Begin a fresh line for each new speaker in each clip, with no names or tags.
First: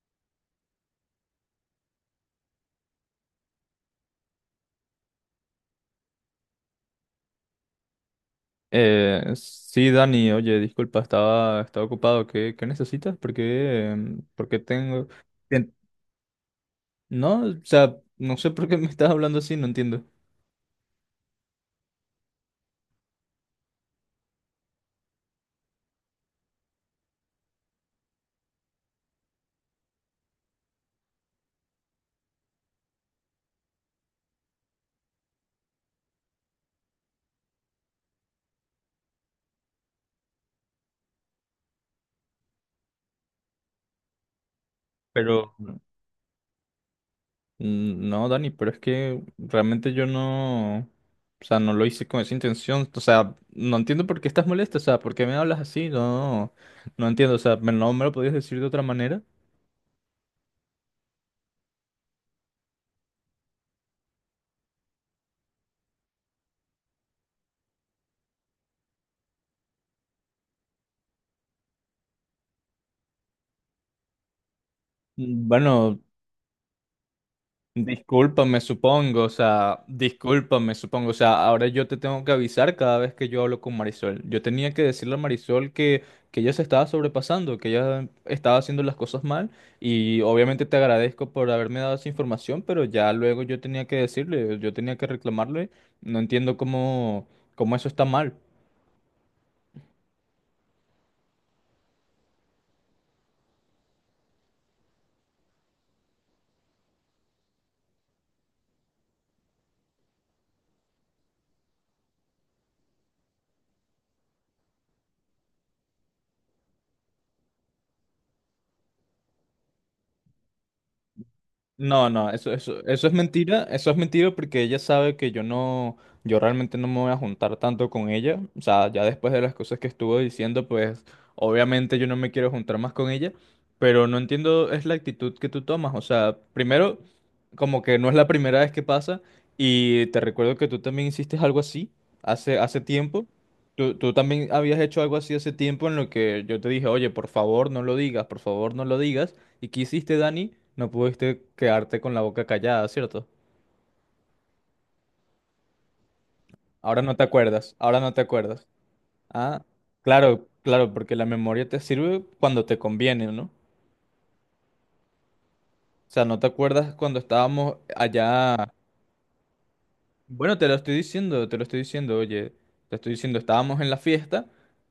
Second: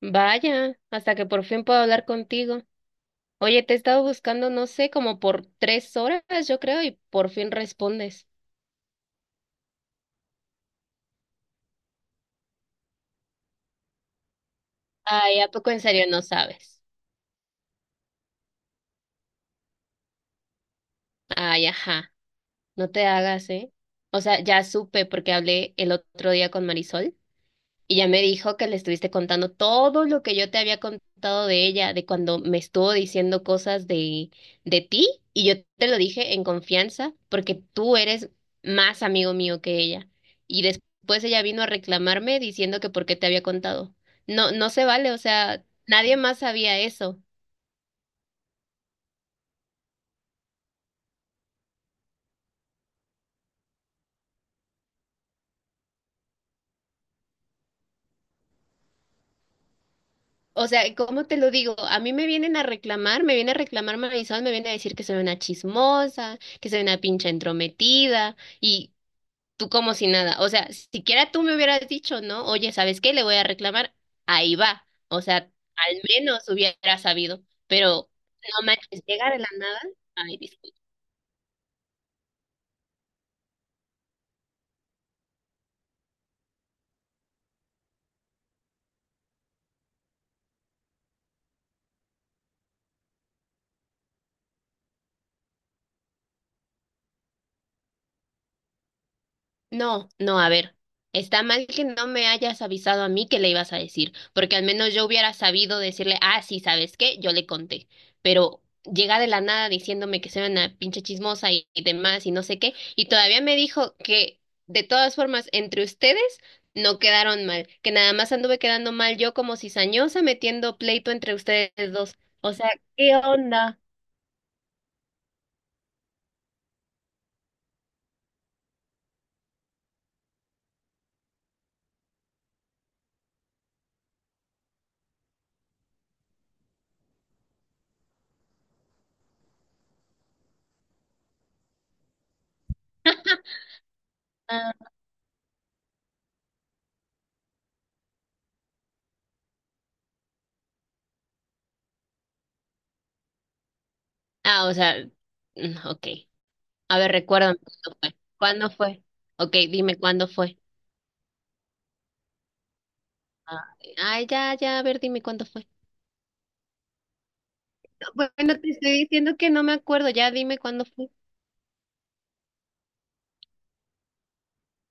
Vaya, hasta que por fin puedo hablar contigo. Oye, te he estado buscando, no sé, como por 3 horas, yo creo, y por fin respondes.
Sí, Dani, oye, disculpa, estaba ocupado. ¿Qué necesitas? ¿Por qué, por qué tengo...?
Ay, ¿a poco
Bien.
en serio no sabes?
No, o sea, no sé por qué me estás hablando así, no entiendo.
Ay, ajá, no te hagas, ¿eh? O sea, ya supe porque hablé el otro día con Marisol. Y ya me dijo que le estuviste contando todo lo que yo te había contado de ella, de cuando me estuvo diciendo cosas de ti, y yo te lo dije en confianza, porque tú eres más amigo mío que ella. Y después ella vino a reclamarme diciendo que por qué te había contado. No, no se vale, o
Pero...
sea, nadie más sabía eso.
No, Dani, pero es que realmente yo no... O sea, no lo hice con esa intención. O sea, no entiendo por qué estás molesta. O sea, ¿por qué me hablas así? No, no entiendo. O sea, no me lo podías decir de otra manera.
O sea, ¿cómo te lo digo? A mí me vienen a reclamar, me viene a reclamar Marisol, me viene a decir que soy una chismosa, que soy una pinche entrometida. Y tú como si nada. O sea, siquiera tú me hubieras dicho, ¿no? Oye, ¿sabes qué? Le voy a reclamar. Ahí va. O sea,
Bueno,
al menos hubiera sabido. Pero
discúlpame,
no manches,
supongo, o
llega de la nada.
sea,
Ay,
discúlpame,
disculpa.
supongo, o sea, ahora yo te tengo que avisar cada vez que yo hablo con Marisol. Yo tenía que decirle a Marisol que ella se estaba sobrepasando, que ella estaba haciendo las cosas mal y obviamente te agradezco por haberme dado esa información, pero ya luego yo tenía que decirle, yo tenía que reclamarle. No entiendo cómo, cómo eso está mal.
No, no, a ver, está mal que no me hayas avisado a mí que le ibas a decir, porque al menos yo hubiera sabido decirle, ah, sí, ¿sabes qué? Yo le conté, pero llega de la nada diciéndome que soy una pinche chismosa y demás y no sé qué, y todavía me dijo que de todas formas entre ustedes no quedaron mal, que nada más anduve quedando mal yo como cizañosa metiendo pleito entre ustedes
No,
dos.
no, eso,
O sea,
eso,
¿qué onda?
eso es mentira porque ella sabe que yo no, yo realmente no me voy a juntar tanto con ella, o sea, ya después de las cosas que estuvo diciendo, pues obviamente yo no me quiero juntar más con ella, pero no entiendo es la actitud que tú tomas, o sea, primero, como que no es la primera vez que pasa y te recuerdo que tú también hiciste algo así hace tiempo, tú también
Ah,
habías hecho algo así hace tiempo en lo que yo te dije, oye, por favor no lo digas, por favor no lo digas. ¿Y qué hiciste, Dani? No pudiste quedarte con la boca callada, ¿cierto?
o sea, ok. A
Ahora
ver,
no te
recuérdame
acuerdas,
cuándo
ahora no
fue.
te acuerdas.
¿Cuándo fue? Ok,
Ah,
dime cuándo
claro,
fue.
claro, porque la memoria te sirve cuando te conviene, ¿no?
Ay, ay, ya, ya, a ver, dime cuándo fue.
O sea, no te acuerdas cuando estábamos
No.
allá.
Bueno, te estoy diciendo que no me acuerdo, ya
Bueno,
dime
te lo
cuándo
estoy
fue.
diciendo, te lo estoy diciendo, oye, te estoy diciendo, estábamos en la fiesta,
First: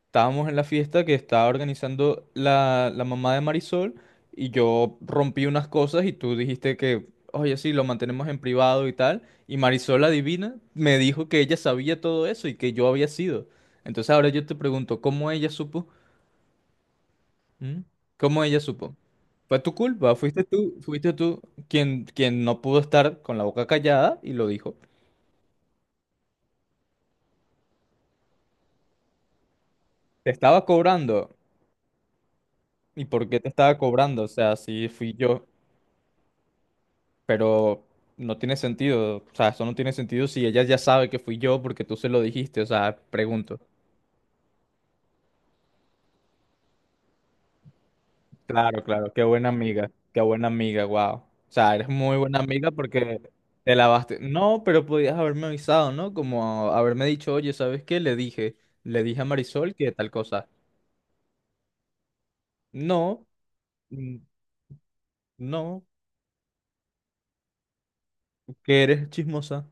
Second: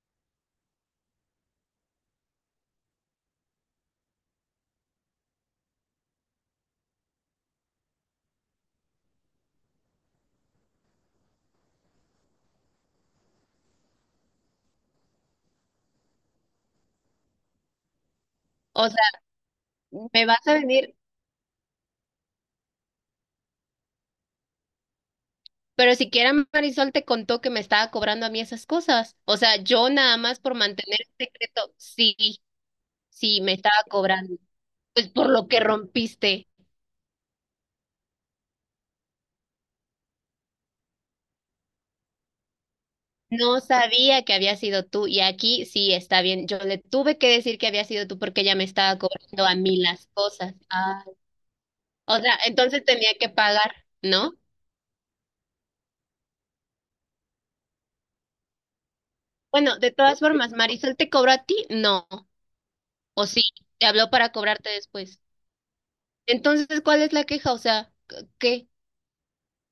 estábamos en la fiesta que estaba organizando la mamá de Marisol y yo rompí unas cosas y tú dijiste que, oye, sí, lo mantenemos en privado y tal, y Marisol, la divina, me dijo que ella sabía todo eso y que yo había sido. Entonces ahora yo te pregunto, ¿cómo ella supo? ¿Mm? ¿Cómo ella
O
supo?
sea,
Fue tu culpa,
me vas a venir,
fuiste tú quien no pudo estar con la boca callada y lo dijo.
pero siquiera Marisol te contó que me estaba cobrando a mí esas cosas. O sea, yo nada
Te
más por
estaba
mantener el
cobrando.
secreto, sí,
¿Y por qué
sí,
te
me estaba
estaba cobrando? O
cobrando.
sea, sí
Pues
fui
por
yo,
lo que rompiste.
pero no tiene sentido. O sea, eso no tiene sentido si ella ya sabe que fui yo porque tú se lo dijiste. O sea, pregunto.
No sabía que había sido tú y aquí sí está bien. Yo le tuve que decir que había sido tú porque ella me
Claro,
estaba
claro,
cobrando a mí las
qué buena
cosas.
amiga,
Ah.
wow. O sea, eres muy
O sea,
buena amiga
entonces tenía
porque
que pagar,
te lavaste.
¿no?
No, pero podías haberme avisado, ¿no? Como haberme dicho, oye, ¿sabes qué? Le dije a Marisol
Bueno, de
que tal
todas
cosa.
formas, ¿Marisol te cobró a ti? No.
No,
¿O sí? Te habló
mm,
para cobrarte después.
no,
Entonces, ¿cuál es la queja? O sea, ¿qué?
que eres chismosa.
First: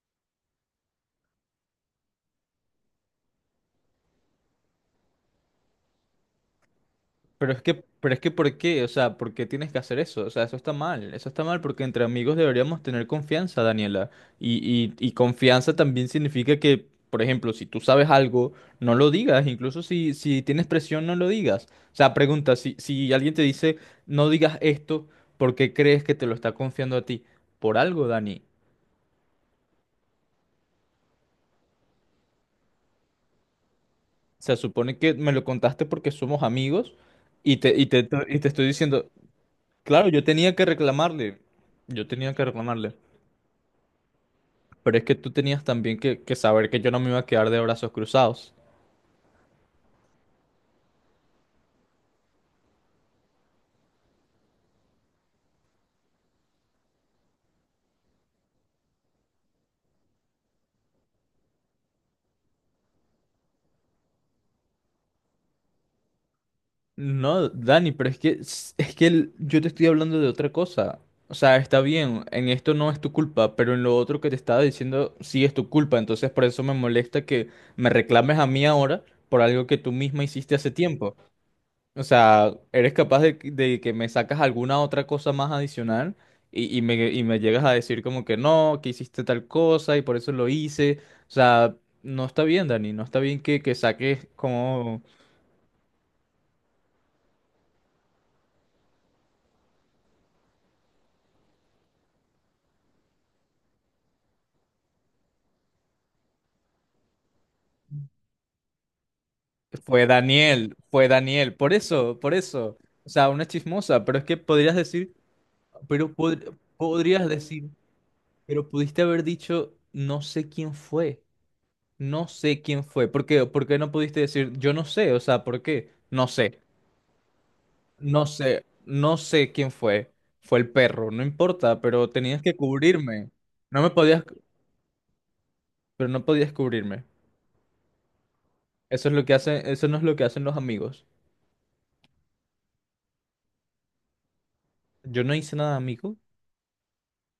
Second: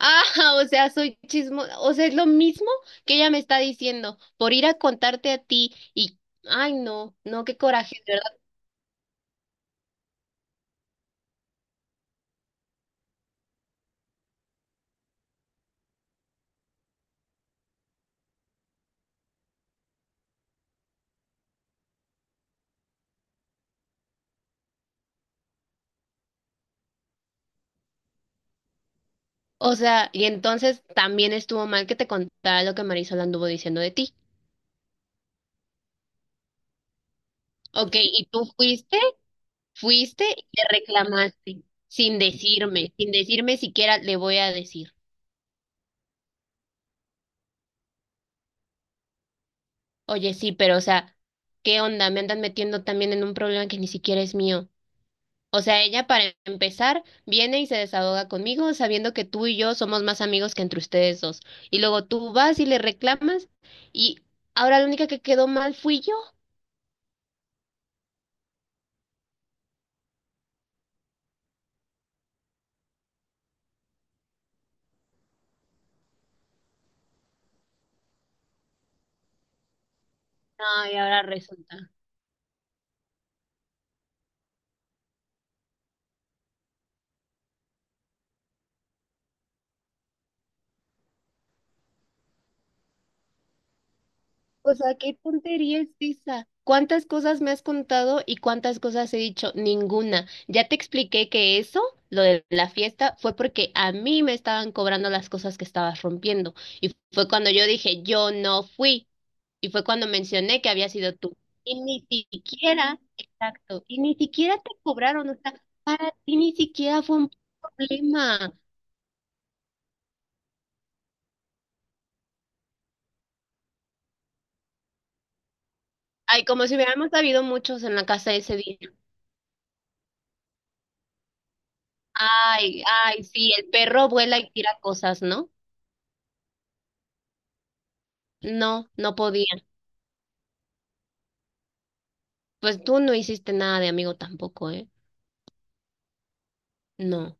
Ah, o sea, soy chismo, o sea, es lo mismo que ella me está diciendo, por ir a contarte a ti ay, no, no, qué coraje,
Pero
de
es que
verdad.
¿por qué? O sea, ¿por qué tienes que hacer eso? O sea, eso está mal. Eso está mal porque entre amigos deberíamos tener confianza, Daniela. Y, y confianza también significa que, por ejemplo, si tú sabes algo, no lo digas. Incluso si, si tienes presión, no lo digas. O sea, pregunta, si, si alguien te dice, no digas esto, ¿por qué crees que te lo está confiando a ti? Por algo, Dani.
O sea, y entonces también estuvo mal que te contara lo que Marisol anduvo diciendo de ti.
Se supone que me lo contaste porque somos amigos y te, y
Ok,
te,
¿y
y
tú
te estoy
fuiste?
diciendo, claro,
Fuiste
yo
y
tenía que
le
reclamarle.
reclamaste,
Yo
sin
tenía que
decirme,
reclamarle.
sin decirme siquiera le voy a decir.
Pero es que tú tenías también que saber que yo no me iba a quedar de brazos cruzados.
Oye, sí, pero o sea, ¿qué onda? Me andan metiendo también en un problema que ni siquiera es mío. O sea, ella para empezar viene y se desahoga conmigo sabiendo que tú y yo somos más amigos que entre ustedes dos. Y luego tú vas y le reclamas y ahora la única que quedó mal fui yo.
No, Dani, pero es que yo te estoy hablando de otra cosa. O sea, está bien, en esto no es tu culpa, pero en lo otro que te estaba diciendo sí es tu culpa. Entonces por eso me molesta que me reclames a mí ahora por algo que tú misma hiciste hace
Ay,
tiempo.
ahora resulta.
O sea, eres capaz de que me sacas alguna otra cosa más adicional y me llegas a decir como que no, que hiciste tal cosa y por eso lo hice. O sea, no está bien, Dani, no está bien que saques
O sea,
como
qué tontería es esa. ¿Cuántas cosas me has contado y cuántas cosas he dicho? Ninguna. Ya te expliqué que eso, lo de la fiesta, fue porque a mí me estaban cobrando las cosas que estabas rompiendo. Y fue cuando yo dije, yo no fui. Y fue cuando mencioné que había
Fue
sido tú.
Daniel, por
Y ni
eso, por eso.
siquiera,
O sea, una
exacto, y
chismosa,
ni
pero es que
siquiera te
podrías decir,
cobraron. O sea,
pero
para ti ni siquiera fue
podrías
un
decir,
problema.
pero pudiste haber dicho no sé quién fue, no sé quién fue. ¿Por qué? ¿Por qué no pudiste decir yo no sé? O sea, ¿por qué? No
Ay,
sé.
como si hubiéramos habido muchos en la
No
casa ese
sé,
día.
no sé quién fue. Fue el perro, no importa, pero tenías que
Ay, ay,
cubrirme.
sí, el
No me
perro
podías,
vuela y tira cosas, ¿no?
pero no podías cubrirme.
No,
Eso es
no
lo que
podía.
hacen, eso no es lo que hacen los amigos.
Pues tú no hiciste nada de amigo tampoco, ¿eh?
Yo no hice nada, amigo.
No.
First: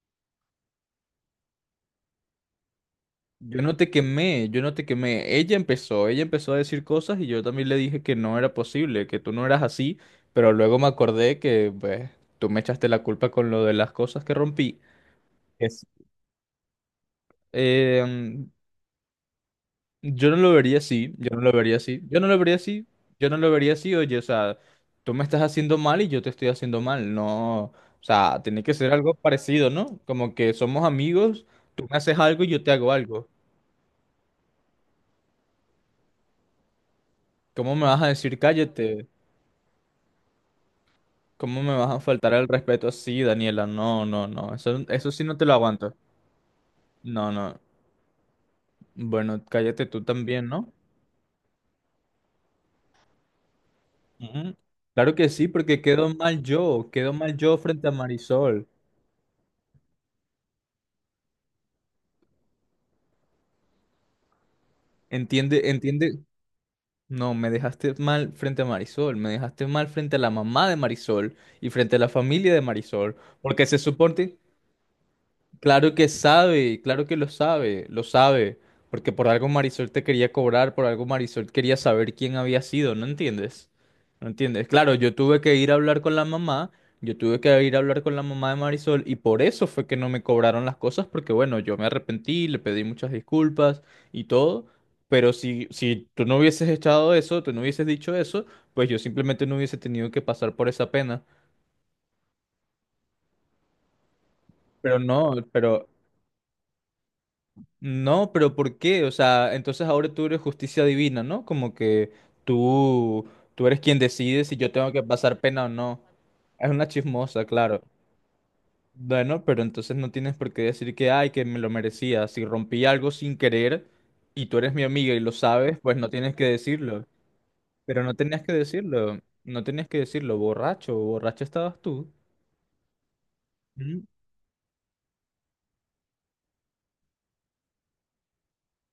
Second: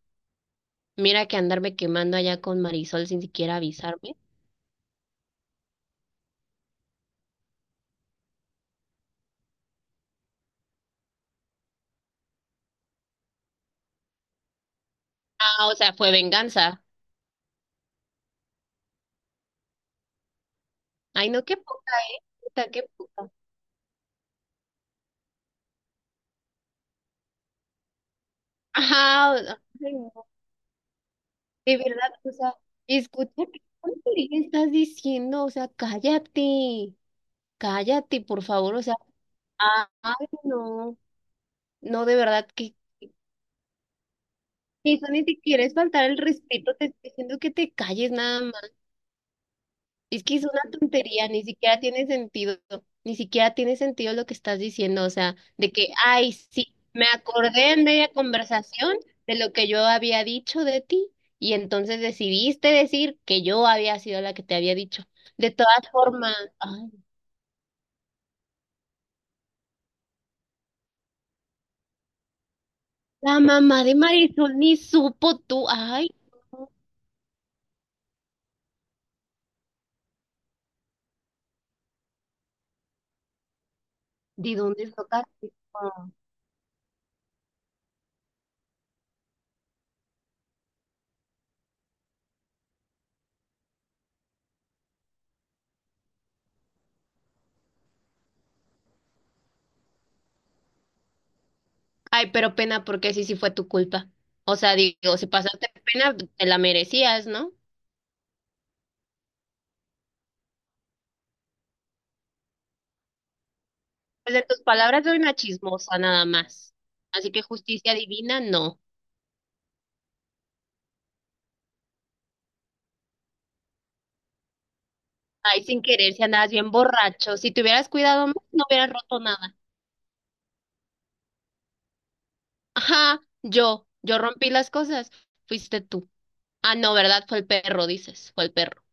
Mira que andarme quemando allá con Marisol sin siquiera
Yo no te
avisarme.
quemé, yo no te quemé. Ella empezó a decir cosas y yo también le dije que no era posible, que tú no eras así, pero luego me acordé que pues, tú me echaste la culpa con lo de las cosas que rompí.
Ah, o
Es.
sea, fue venganza.
Eh, Yo no lo vería así,
Ay,
yo no
no,
lo
qué
vería
poca,
así, yo
¿eh?
no lo vería
Puta, qué
así, yo
poca.
no lo vería así, oye, o sea, tú me estás haciendo mal y yo te estoy haciendo mal, no, o sea, tiene que ser algo
Ajá,
parecido,
ay,
¿no?
no.
Como que somos amigos,
De
tú me
verdad,
haces
o
algo y
sea,
yo te hago algo.
escucha qué tontería estás diciendo, o sea, cállate,
¿Cómo me vas a
cállate,
decir
por favor, o sea,
cállate?
ah, ay, no.
¿Cómo me vas a
No, de
faltar
verdad,
al respeto así, Daniela? No, no, no, eso,
y eso
eso
ni
sí no te lo
siquiera es
aguanto.
faltar el respeto, te estoy
No,
diciendo que
no,
te calles nada más.
bueno, cállate tú
Es que es
también,
una
¿no?
tontería, ni siquiera tiene sentido, ni siquiera tiene sentido lo que
Ujú.
estás diciendo, o
Claro que
sea,
sí,
de
porque
que, ay, sí, me
quedo mal yo
acordé en
frente a
media
Marisol.
conversación de lo que yo había dicho de ti y entonces decidiste decir que yo había sido la que te había dicho. De
Entiende,
todas
entiende.
formas, ay,
No, me dejaste mal frente a Marisol, me dejaste mal frente a la mamá de Marisol y frente a la familia de Marisol,
la
porque
mamá
se
de
supone,
Marisol ni supo tú,
claro que
ay, no,
sabe, claro que lo sabe, porque por algo Marisol te quería cobrar, por algo Marisol quería saber quién había sido, ¿no entiendes? ¿No
¿de
entiendes?
dónde
Claro, yo tuve
sacaste?
que ir a hablar con la mamá, yo tuve que ir a hablar con la mamá de Marisol y por eso fue que no me cobraron las cosas, porque bueno, yo me arrepentí, le pedí muchas disculpas y todo, pero si, si tú no hubieses echado eso, tú no hubieses dicho eso, pues yo simplemente no hubiese tenido que pasar por esa pena.
Ay, pero pena porque sí, sí fue tu culpa. O sea,
Pero
digo, si
no,
pasaste
pero
pena, te la merecías, ¿no?
no, pero ¿por qué? O sea, entonces ahora tú eres justicia divina, ¿no? Como que tú, tú eres quien
Pues
decide
en
si
tus
yo tengo que
palabras soy una
pasar pena o
chismosa
no.
nada
Es
más.
una
Así que
chismosa, claro.
justicia divina, no.
Bueno, pero entonces no tienes por qué decir que, ay, que me lo merecía. Si rompí algo sin querer y tú eres mi amiga y lo
Ay,
sabes,
sin
pues no
querer, si
tienes que
andabas bien
decirlo.
borracho. Si te hubieras
Pero no
cuidado más,
tenías que
no hubieras roto
decirlo,
nada.
no tenías que decirlo, borracho, borracho estabas tú.
Ajá, yo rompí las cosas. Fuiste tú. Ah, no, ¿verdad? Fue el perro, dices. Fue el perro.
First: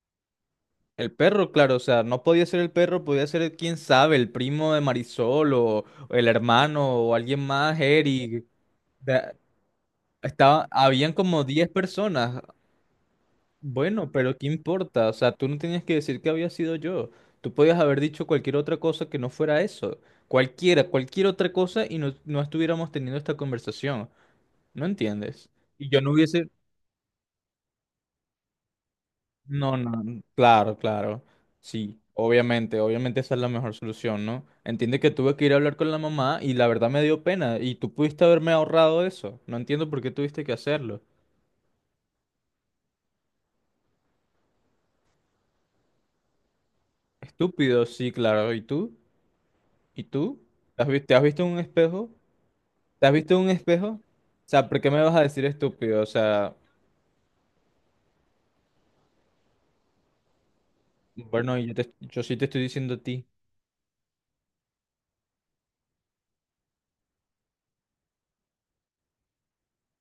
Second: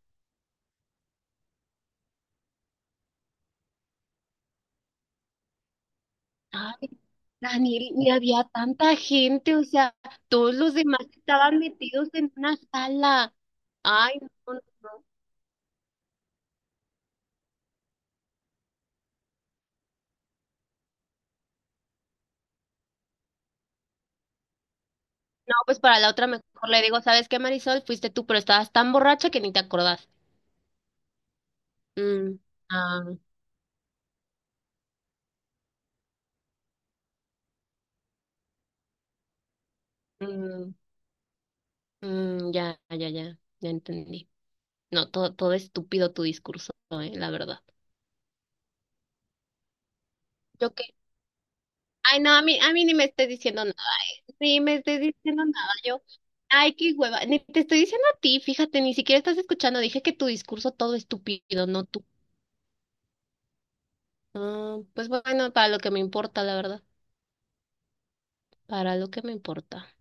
El perro, claro, o sea, no podía ser el perro, podía ser quién sabe, el primo de Marisol o el hermano
Ay,
o alguien más,
Daniel, ni había
Eric.
tanta
Da-
gente. O sea, todos
Estaba,
los demás
habían como
estaban
10
metidos en
personas.
una sala.
Bueno,
Ay, no,
pero ¿qué
no, no.
importa? O sea, tú no tenías que decir que había sido yo. Tú podías haber dicho cualquier otra cosa que no fuera eso. Cualquiera, cualquier otra cosa y no, no estuviéramos teniendo esta conversación. ¿No entiendes?
No, pues
Y
para
yo
la
no
otra mejor
hubiese...
le digo, ¿sabes qué, Marisol? Fuiste tú, pero estabas tan borracha que ni te
No,
acordaste.
no, claro, claro. Sí,
Mm,
obviamente,
ah,
obviamente esa es la mejor solución, ¿no? Entiende que tuve que ir a hablar con la mamá y la verdad me dio pena y tú pudiste haberme ahorrado eso. No entiendo por qué tuviste que
mm,
hacerlo.
ya, ya, ya, ya entendí. No, todo estúpido tu discurso, la verdad.
Estúpido, sí, claro. ¿Y tú? ¿Y tú?
¿Yo qué?
¿Te has visto en un espejo?
Ay, no, a mí ni me
¿Te has
estés
visto en un
diciendo nada.
espejo? O
Ay, ni
sea,
me
¿por qué
estés
me vas a
diciendo
decir
nada.
estúpido?
Yo,
O sea,
ay, qué hueva. Ni te estoy diciendo a ti, fíjate, ni siquiera estás escuchando. Dije que tu discurso todo
bueno,
estúpido,
yo,
no tú.
yo sí te estoy diciendo a ti.
Ah, pues bueno, para lo que me importa, la verdad. Para lo que me importa.